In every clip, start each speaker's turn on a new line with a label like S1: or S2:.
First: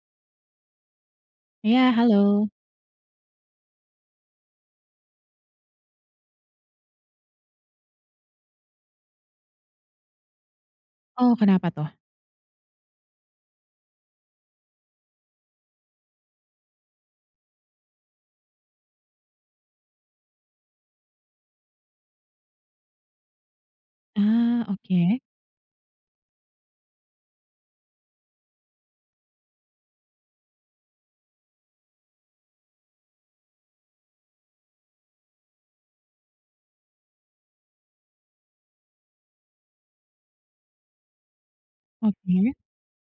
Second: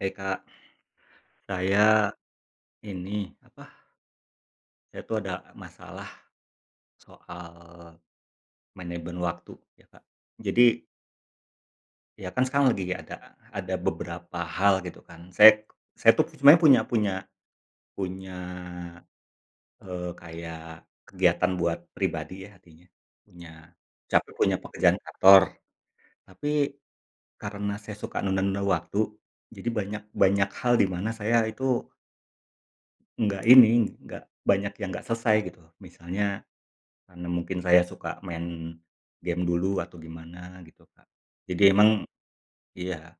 S1: Hai, Kak. Saya,
S2: Iya, halo.
S1: ini, apa saya tuh, ada masalah soal manajemen waktu, ya, Kak. Jadi
S2: Oh, kenapa tuh?
S1: Iya, kan, sekarang lagi nggak ada ada beberapa hal, gitu kan. Saya saya tuh, sebenarnya punya punya punya, eee, kayak, kegiatan buat pribadi ya, artinya, punya saya tuh punya
S2: Ah,
S1: pekerjaan
S2: oke?
S1: kantor. Tapi, karena saya suka nunda-nunda waktu, jadi banyak banyak hal dimana saya, itu nggak ini, nggak banyak yang nggak selesai, gitu. Misalnya, karena mungkin saya suka main game dulu, atau gimana, gitu, Kak. Jadi emang
S2: Oke?
S1: iya.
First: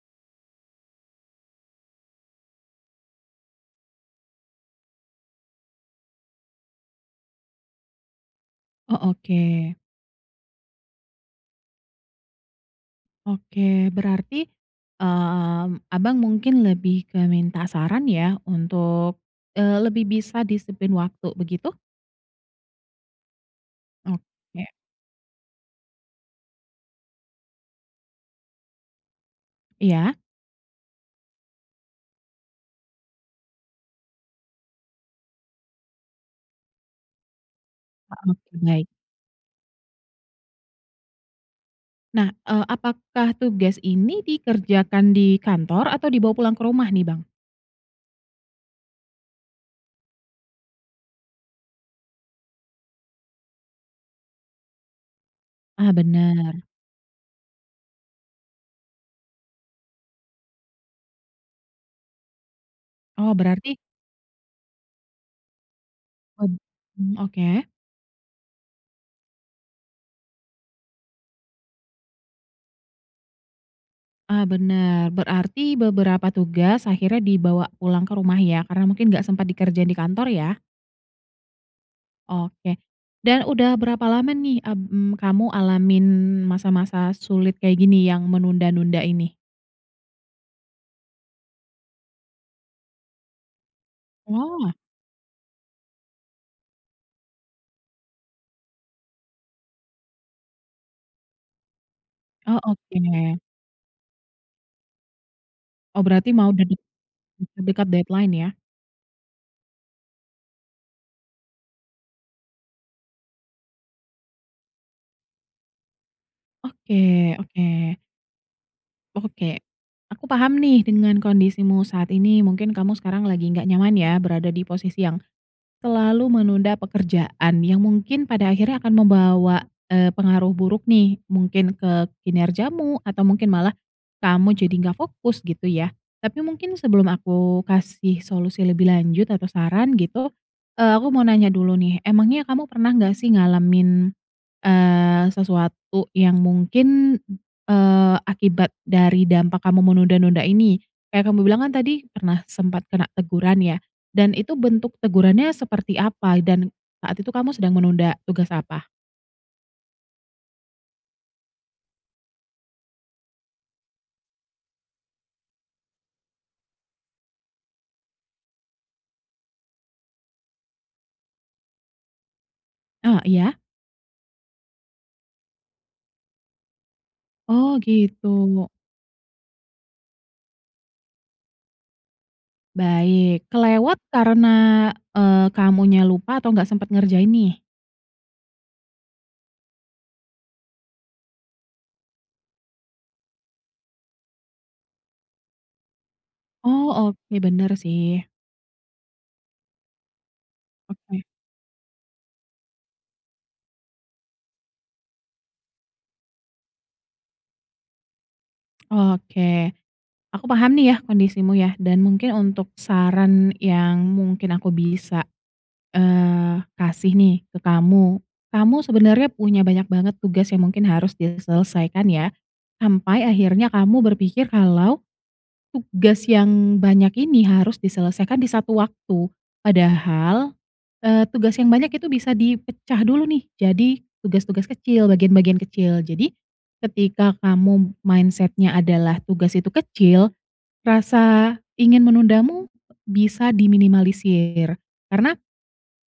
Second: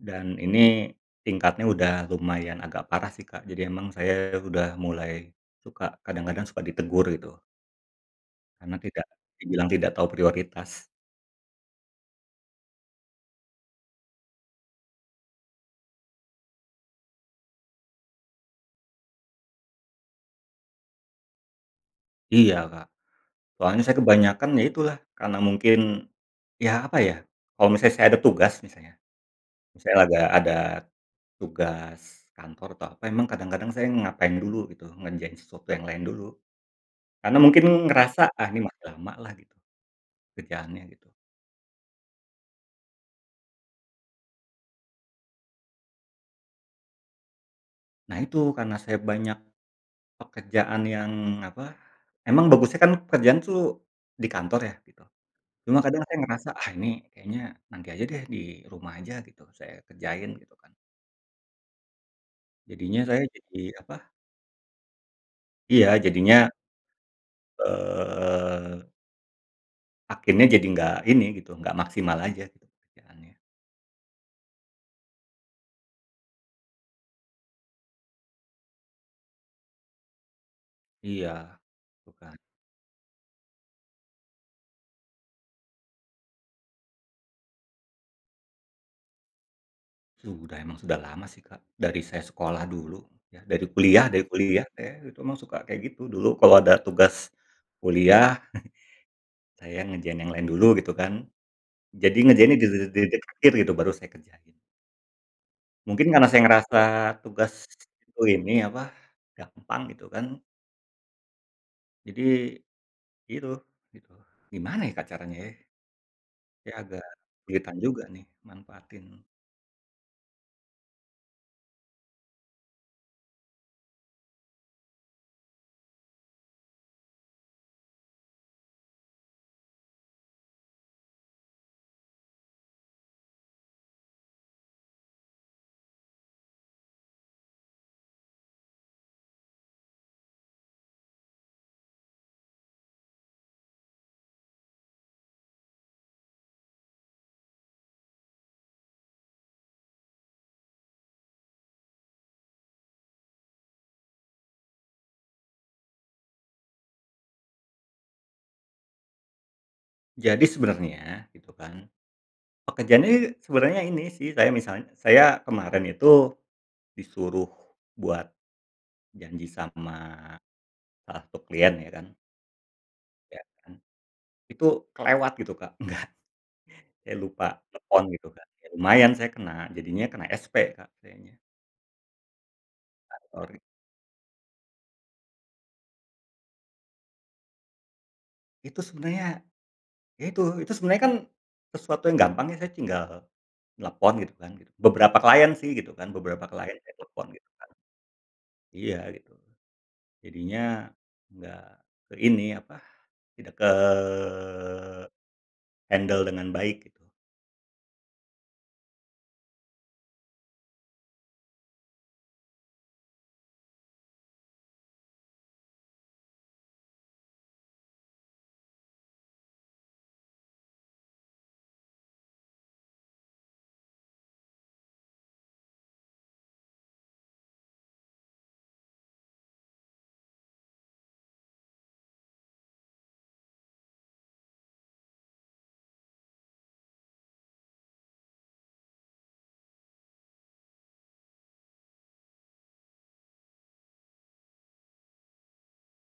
S1: Dan, ini tingkatnya udah lumayan agak parah sih, Kak, jadi memang saya sudah mulai suka kadang-kadang suka ditegur, gitu. Karena, tidak
S2: Oh,
S1: dibilang
S2: oke.
S1: tidak tahu prioritas.
S2: Oke, berarti, mmm, Abang mungkin lebih ke minta saran ya, untuk, eee, lebih bisa disiplin waktu, begitu?
S1: Iya, Kak, soalnya saya kebanyakan ya
S2: Oke.
S1: itulah karena mungkin ya apa ya, kalau misalnya saya ada tugas misalnya misalnya
S2: Iya.
S1: ada ada tugas kantor atau apa emang kadang-kadang saya ngapain dulu gitu ngerjain sesuatu yang lain dulu. Karena mungkin
S2: Ah
S1: ngerasa,
S2: oke,
S1: "Ah ini masih
S2: baik.
S1: lamalah gitu, kerjaannya gitu."
S2: Nah, eee, apakah tugas ini dikerjakan di kantor atau dibawa pulang ke rumah nih, Bang?
S1: Nah itu karena saya banyak pekerjaan yang apa, emang bagusnya kan pekerjaan itu di kantor ya gitu, cuma
S2: Ah
S1: kadang saya ngerasa,
S2: bener.
S1: "Ah ini kayaknya nanti aja deh di rumah aja gitu, saya kerjain gitu kan." Jadinya saya
S2: Oh
S1: jadi
S2: berarti
S1: apa Iya jadinya
S2: Mmm mmm oke.
S1: eee akhirnya jadi nggak ini gitu, nggak maksimal aja gitu kerjaannya.
S2: Ah bener berarti beberapa tugas akhirnya dibawa pulang ke rumah ya karena mungkin gak sempat dikerjain di kantor ya?
S1: Iya, bukan.
S2: Oke dan udah berapa lama nih, mmm, kamu alamin masa-masa sulit kayak gini yang menunda-nunda ini?
S1: Sudah emang sudah lama, sih, Kak, dari saya sekolah dulu ya. Dari kuliah, dari kuliah,
S2: Wah.
S1: eh, itu emang suka kayak gitu. Dulu kalau ada tugas kuliah, saya ngerjain yang lain dulu gitu, kan, Jadi ngerjain di
S2: Oh,
S1: det det detik-detik
S2: oke.
S1: akhir gitu baru saya kerjain.
S2: Oh,
S1: Mungkin karena
S2: berarti
S1: saya
S2: mau
S1: ngerasa
S2: dedek de dekat
S1: tugasku
S2: deadline,
S1: ini
S2: ya?
S1: apa, gampang gitu, kan. Jadi, gitu gitu. Gimana, ya, Kak, caranya ye? Ya agak
S2: Oke
S1: kelihatan
S2: oke.
S1: juga, nih, manfaatin
S2: Oke, aku paham nih dengan kondisimu saat ini mungkin kamu sekarang lagi nggak nyaman, ya, berada di posisi yang selalu menunda pekerjaan yang mungkin pada akhirnya akan membawa, eee, pengaruh buruk, nih, mungkin ke kinerjamu atau mungkin malah kamu jadi nggak fokus gitu, ya, tapi mungkin sebelum aku kasih solusi lebih lanjut atau saran gitu, eee, aku mau nanya dulu, nih, emangnya kamu pernah nggak, sih, ngalamin, eee, sesuatu yang mungkin, eee, akibat dari dampak kamu menunda-nunda ini? Kayak kamu bilang kan tadi pernah sempat kena teguran, ya, dan itu bentuk tegurannya seperti apa dan saat itu kamu sedang menunda tugas apa?
S1: Jadi sebenarnya gitu, kan, pekerjaan ini sebenarnya ini, sih, saya misalnya saya kemarin itu disuruh buat janji sama salah satu klien, ya, kan
S2: Eh,
S1: ya,
S2: iya.
S1: kan, itu kelewat gitu, Kak, enggak ya, lupa
S2: Oh,
S1: telepon gitu, kan,
S2: gitu.
S1: ya, lumayan saya kena jadinya kena SP, Kak, sayanya. Ah,
S2: Baik
S1: sorry.
S2: kelewat karena, eee, kamunya lupa atau nggak sempet ngerjain, nih?
S1: Itu sebenarnya, ya, itu. Itu sebenarnya, kan, sesuatu yang gampang saya tinggal nelepon gitu, kan, gitu. Beberapa klien, sih, gitu, kan, beberapa klien
S2: Oh,
S1: saya telepon
S2: oke
S1: gitu, kan.
S2: bener, sih.
S1: Iya gitu. Jadinya
S2: Oke.
S1: nggak ke ini apa, tidak ke handle dengan baik gitu.
S2: Oke, aku paham, nih, ya, kondisimu ya dan mungkin untuk saran yang mungkin aku bisa, eee, kasih, nih, ke kamu. Kamu sebenernya punya banyak banget tugas yang mungkin harus diselesaikan, ya, sampai akhirnya kamu berpikir kalau tugas yang banyak ini harus diselesaikan di satu waktu, padahal, eee, tugas yang banyak itu bisa dipecah dulu, nih, jadi tugas-tugas kecil, bagian-bagian kecil. Jadi ketika kamu mindset-nya adalah tugas itu kecil, rasa ingin menundamu bisa diminimalisir, karena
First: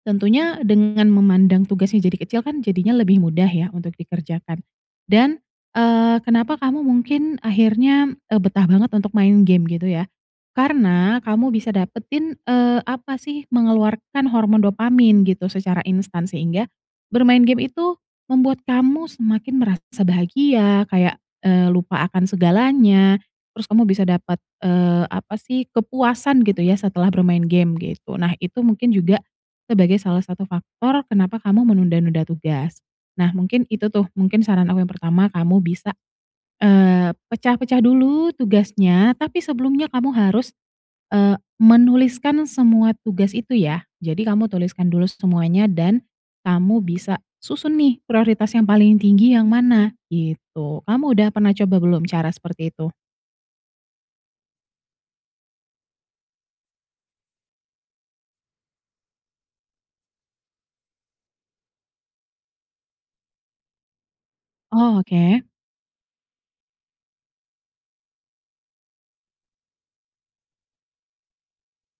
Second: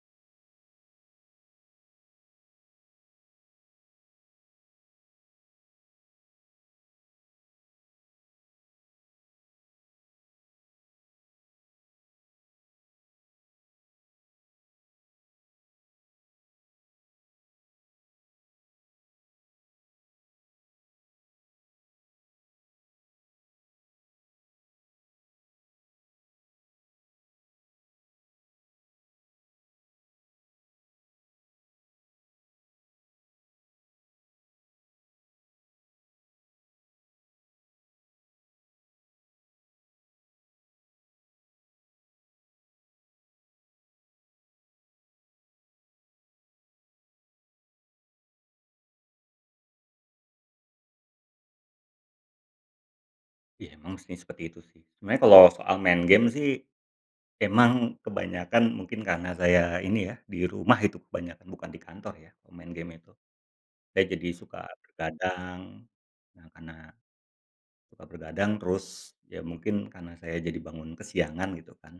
S2: tentunya dengan memandang tugasnya jadi kecil, kan, jadinya lebih mudah, ya, untuk dikerjakan. Dan, eee, kenapa kamu mungkin akhirnya, eee, betah banget untuk main game gitu, ya? Karena kamu bisa dapetin, eee, apa, sih, mengeluarkan hormon dopamin gitu secara instan sehingga, bermain game itu membuat kamu semakin merasa bahagia, kayak, eee, lupa akan segalanya, terus kamu bisa dapat, eee, apa, sih, kepuasan gitu, ya, setelah bermain game gitu. Nah, itu mungkin juga sebagai salah satu faktor kenapa kamu menunda-nunda tugas. Nah, mungkin itu, tuh, mungkin saran aku yang pertama kamu bisa, eee, pecah-pecah dulu tugasnya tapi sebelumnya kamu harus, eee, menuliskan semua tugas itu, ya, jadi kamu tuliskan dulu semuanya dan kamu bisa susun, nih, prioritas yang paling tinggi yang mana? Gitu kamu udah pernah coba belum cara seperti itu?
S1: Ya emang sih, seperti itu sih. Sebenarnya kalau soal main game sih, emang kebanyakan mungkin karena saya ini ya di rumah itu kebanyakan bukan di kantor ya, main game itu. Saya jadi suka
S2: Oh oke.
S1: bergadang, nah karena suka bergadang, terus ya mungkin karena saya jadi bangun kesiangan gitu kan.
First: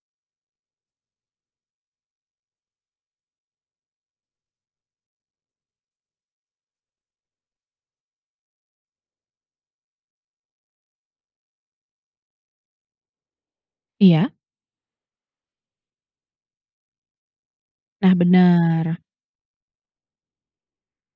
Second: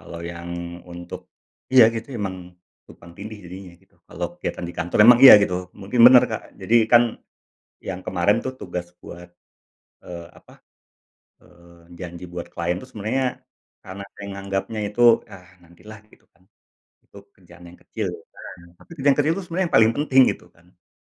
S1: Kalau yang untuk iya gitu emang tumpang tindih jadinya gitu. Kalau kegiatan di kantor emang iya gitu. Mungkin bener, Kak. Jadi kan yang kemarin tuh tugas buat, eee, apa, eee, janji buat klien itu sebenarnya karena saya
S2: Iya.
S1: nganggapnya itu, "Ah nantilah," gitu kan. Itu kerjaan yang kecil.
S2: Nah
S1: [unintelligible] Tapi
S2: bener.
S1: kerjaan kecil itu sebenarnya yang paling penting gitu kan.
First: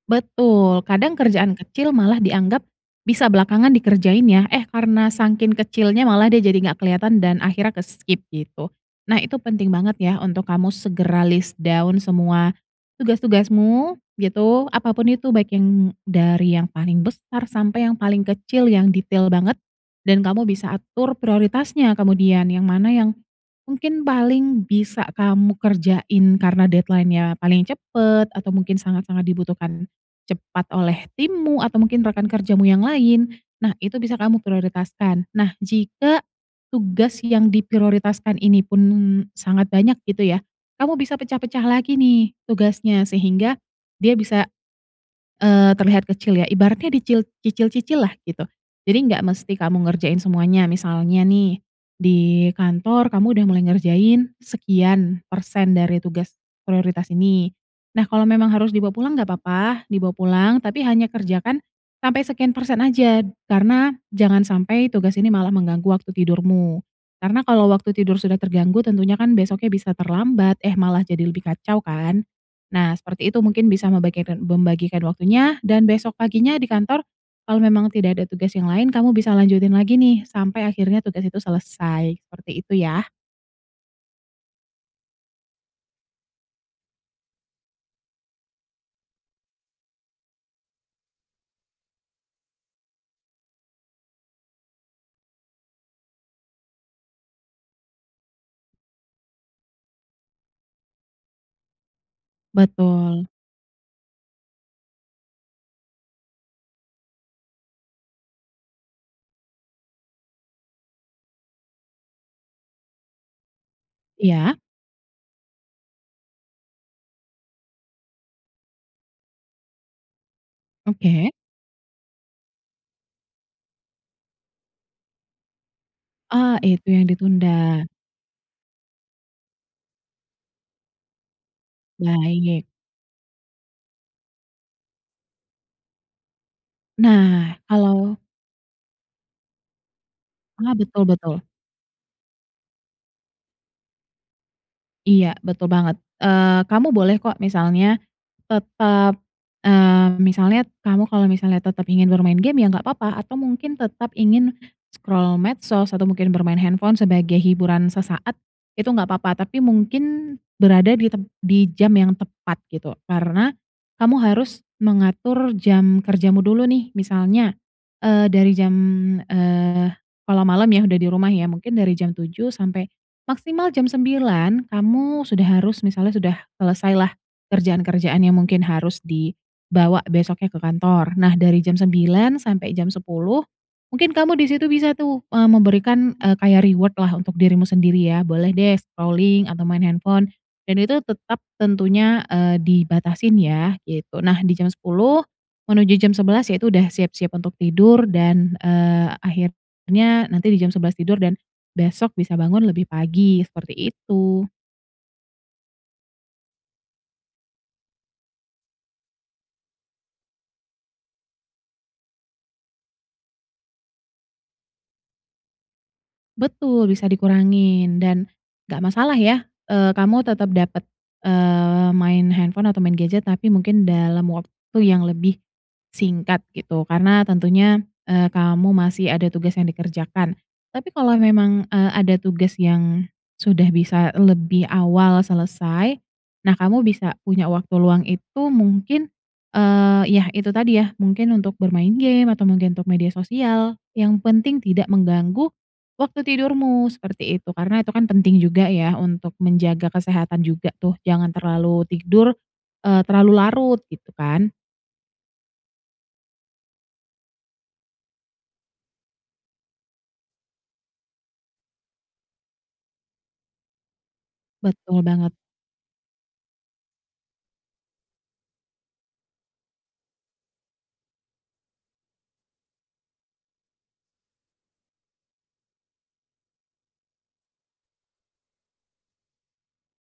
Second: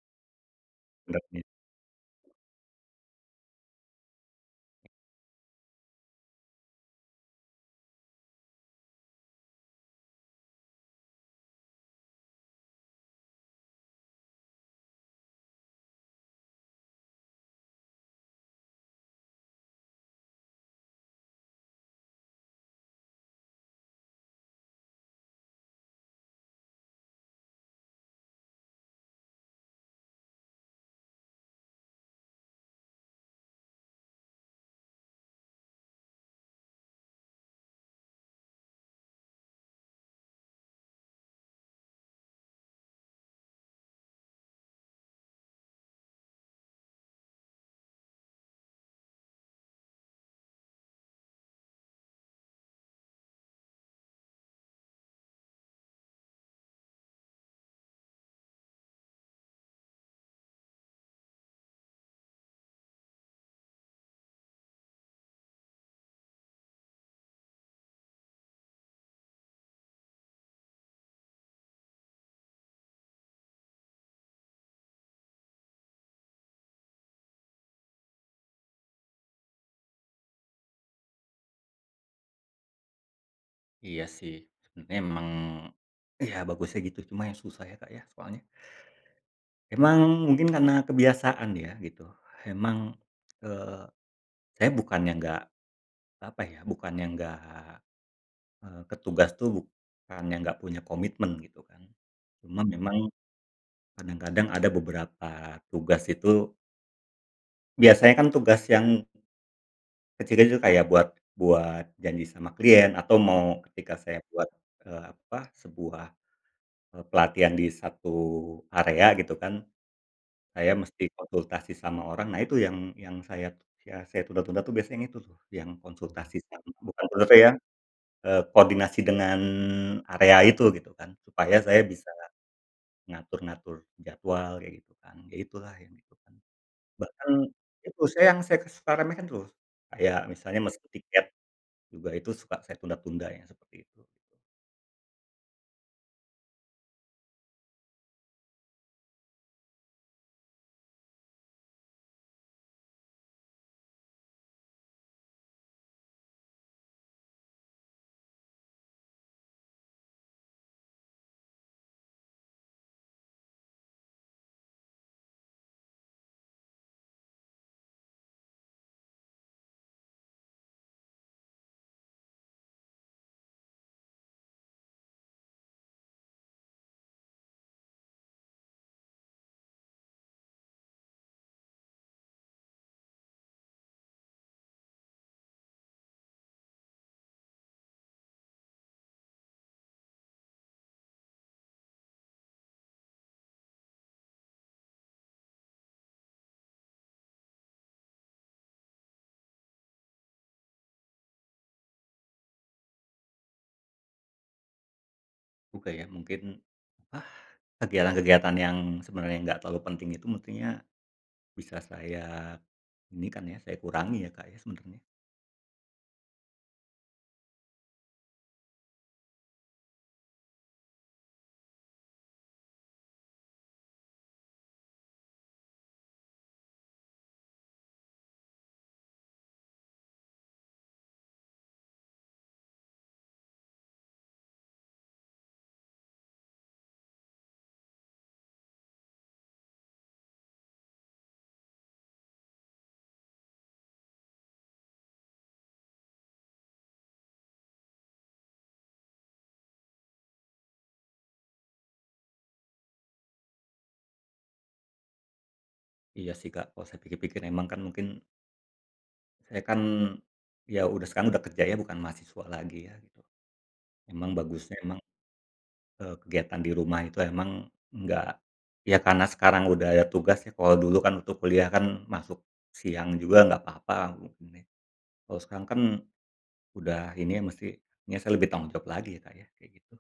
S2: Betul kadang kerjaan kecil malah
S1: [unintelligible]
S2: dianggap bisa belakangan dikerjain ya, eh karena saking kecilnya malah dia jadi gak kelihatan dan akhirnya ke-skip gitu nah itu penting banget ya untuk kamu segera list down semua tugas-tugasmu gitu, apa pun itu baik yang dari yang paling besar sampai yang paling kecil yang detail banget dan kamu bisa atur prioritasnya kemudian yang mana yang mungkin paling bisa kamu kerjain karena deadline-nya paling cepat atau mungkin sangat-sangat dibutuhkan cepat oleh timmu atau mungkin rekan kerjamu yang lain. Nah itu bisa kamu prioritaskan, nah, jika tugas yang diprioritaskan ini pun sangat banyak gitu ya kamu bisa pecah-pecah lagi nih tugasnya sehingga dia bisa, eee, terlihat kecil ya ibaratnya dicil cicil-cicillah gitu, jadi gak mesti kamu ngerjain semuanya misalnya nih di kantor kamu udah mulai ngerjain sekian persen dari tugas prioritas ini, nah kalau memang harus dibawa pulang gak papa dibawa pulang, tapi hanya kerjakan sampai sekian persen aja karena jangan sampai tugas ini malah mengganggu waktu tidurmu, karena kalau waktu tidur sudah terganggu tentunya kan besoknya bisa terlambat, eh malah jadi lebih kacau kan, nah seperti itu mungkin bisa membageden membagikan waktunya dan besok paginya di kantor kalau memang tidak ada tugas yang lain kamu bisa lanjutin lagi nih sampai akhirnya tugas itu selesai, seperti itu ya.
S1: Iya sih, emang iya bagusnya gitu, cuma yang susah ya, Kak, ya soalnya, emang mungkin karena kebiasaan ya gitu, emang, eee, saya bukannya enggak apa ya, bukannya nggak, eee, ke tugas itu bukan yang engga punya komitmen gitu kan. Cuma memang
S2: Betul.
S1: kadang-kadang ada beberapa tugas itu biasanya kan tugas yang, kecil itu kayak buat buat janji sama klien, atau mau ketika saya buat,
S2: Iya.
S1: eee, apa sebuah, eee, pelatihan di satu area gitu kan saya mesti
S2: Oke.
S1: konsultasi sama orang. Nah itu yang yang sayat ya saya tunda-tunda tuh biasanya yang itu tuh, yang konsultasi
S2: Ah
S1: sama
S2: itu yang ditunda.
S1: [unintelligible] eee, koordinasi dengan area itu gitu kan supaya saya bisa
S2: Baik.
S1: ngatur-ngatur jadwal kayak gitu kan, ya itulah yang itu kan. Bahkan
S2: Nah
S1: itu
S2: kalau
S1: saya yang saya ke suka remehkan terus. Kayak misalnya
S2: Ah,
S1: mesen
S2: betul
S1: tiket
S2: betul.
S1: juga itu suka saya tunda-tunda ya seperti itu.
S2: Iya, betul banget. Eee, kamu boleh kok, misalnya tetap, eee, misalnya, kamu kalau misalnya tetap ingin bermain game ya enggak apa-apa atau mungkin tetap ingin scroll medsos, atau mungkin bermain handphone sebagai hiburan sesaat, itu enggak apa-apa. Tapi mungkin berada di tem di jam yang tepat, gitu. Karena, kamu harus mengatur jam kerjamu dulu nih, misalnya, eee, dari jam, eee, kalau malam ya udah di rumah ya, mungkin dari jam 7 sampai maksimal jam 9 kamu sudah harus misalnya sudah selesai lah kerjaan-kerjaan yang mungkin harus dibawa besoknya ke kantor. Nah, dari jam 9 sampai jam 10 mungkin kamu di situ bisa tuh, eee, memberikan, eee, kayak reward lah untuk dirimu sendiri ya, boleh deh scrolling atau main handphone dan itu tetap tentunya, eee, dibatasin yah, gitu. Nah, di jam 10 menuju jam 11 yaitu udah siap-siap untuk tidur dan, eee, akhirnya nanti di jam 11 tidur dan besok bisa bangun lebih pagi, seperti itu.
S1: Ku kayak mungkin, ah, kegiatan-kegiatan yang sebenarnya enggak terlalu penting itu, mustinya, bisa saya ini kan ya, saya kurangi ya, Kak, ya sebenarnya.
S2: Betul, bisa dikurangin dan enggak masalah ya, eee, kamu tetap dapat, eee, main handphone atau main gadget tapi mungkin dalam waktu yang lebih singkat gitu, karena tentunya, eee, kamu masih ada tugas yang dikerjakan. Tapi kalau memang, eee, ada tugas yang sudah bisa lebih awal selesai, nah kamu bisa punya waktu luang itu mungkin, eee, yah itu tadi ya, mungkin untuk bermain game, atau mungkin untuk media sosial, yang penting, tidak mengganggu waktu tidurmu, seperti itu. Karena itu kan penting juga ya, untuk menjaga kesehatan juga tuh. Jangan terlalu tidur, eee, terlalu larut, gitu kan.
S1: Iya sih Kak, kalau saya pikir-pikir memang kan mungkin saya kan, ya udah sekarang udah kerja ya, bukan mahasiswa lagi ya gitu. Memang bagusnya emang,
S2: Betul banget.
S1: eee kegiatan di rumah itu memang enggak ya karena sekarang sudah ada tugas ya, kalau dulu kan waktu kuliah kan masuk siang juga enggak apa-apa. [unintelligible] Kalau sekarang kan, udah ini ya musti, ya saya lebih tanggung jawab lagi ya, Kak, ya. Kayak gitu.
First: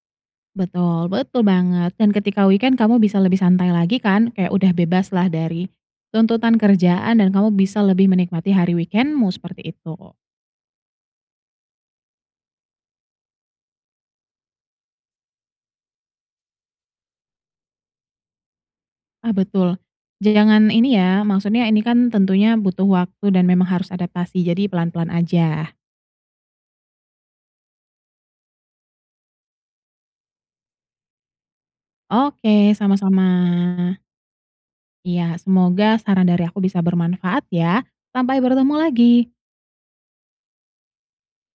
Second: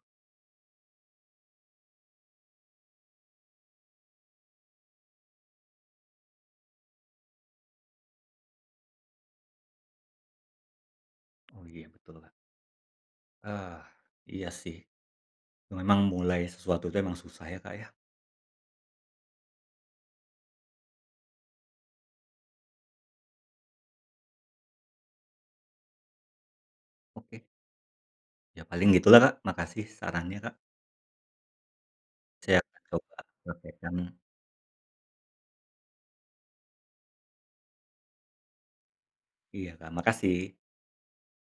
S2: Betul, betul banget, dan ketika weekend kamu bisa lebih santai lagi kan? Kayak udah bebaslah dari tuntutan kerjaan dan kamu bisa lebih menikmati hari weekend-mu seperti itu.
S1: Oh, iya, betul, Kak. Ah, iya sih. Memang mulai sesuatu itu memang susah ya, Kak, ya?
S2: Ah, betul. J jangan ini ya, maksudnya ini kan tentunya butuh waktu dan memang harus adaptasi, jadi pelan-pelan aja.
S1: Oke. Ya, paling gitu lah Kak, makasih sarannya Kak. Siap.
S2: Oke,
S1: Saya coba
S2: sama-sama.
S1: praktekkan.
S2: Iya, semoga saran dari aku bisa bermanfaat ya. Sampai bertemu lagi.
S1: Iya, Kak, makasih.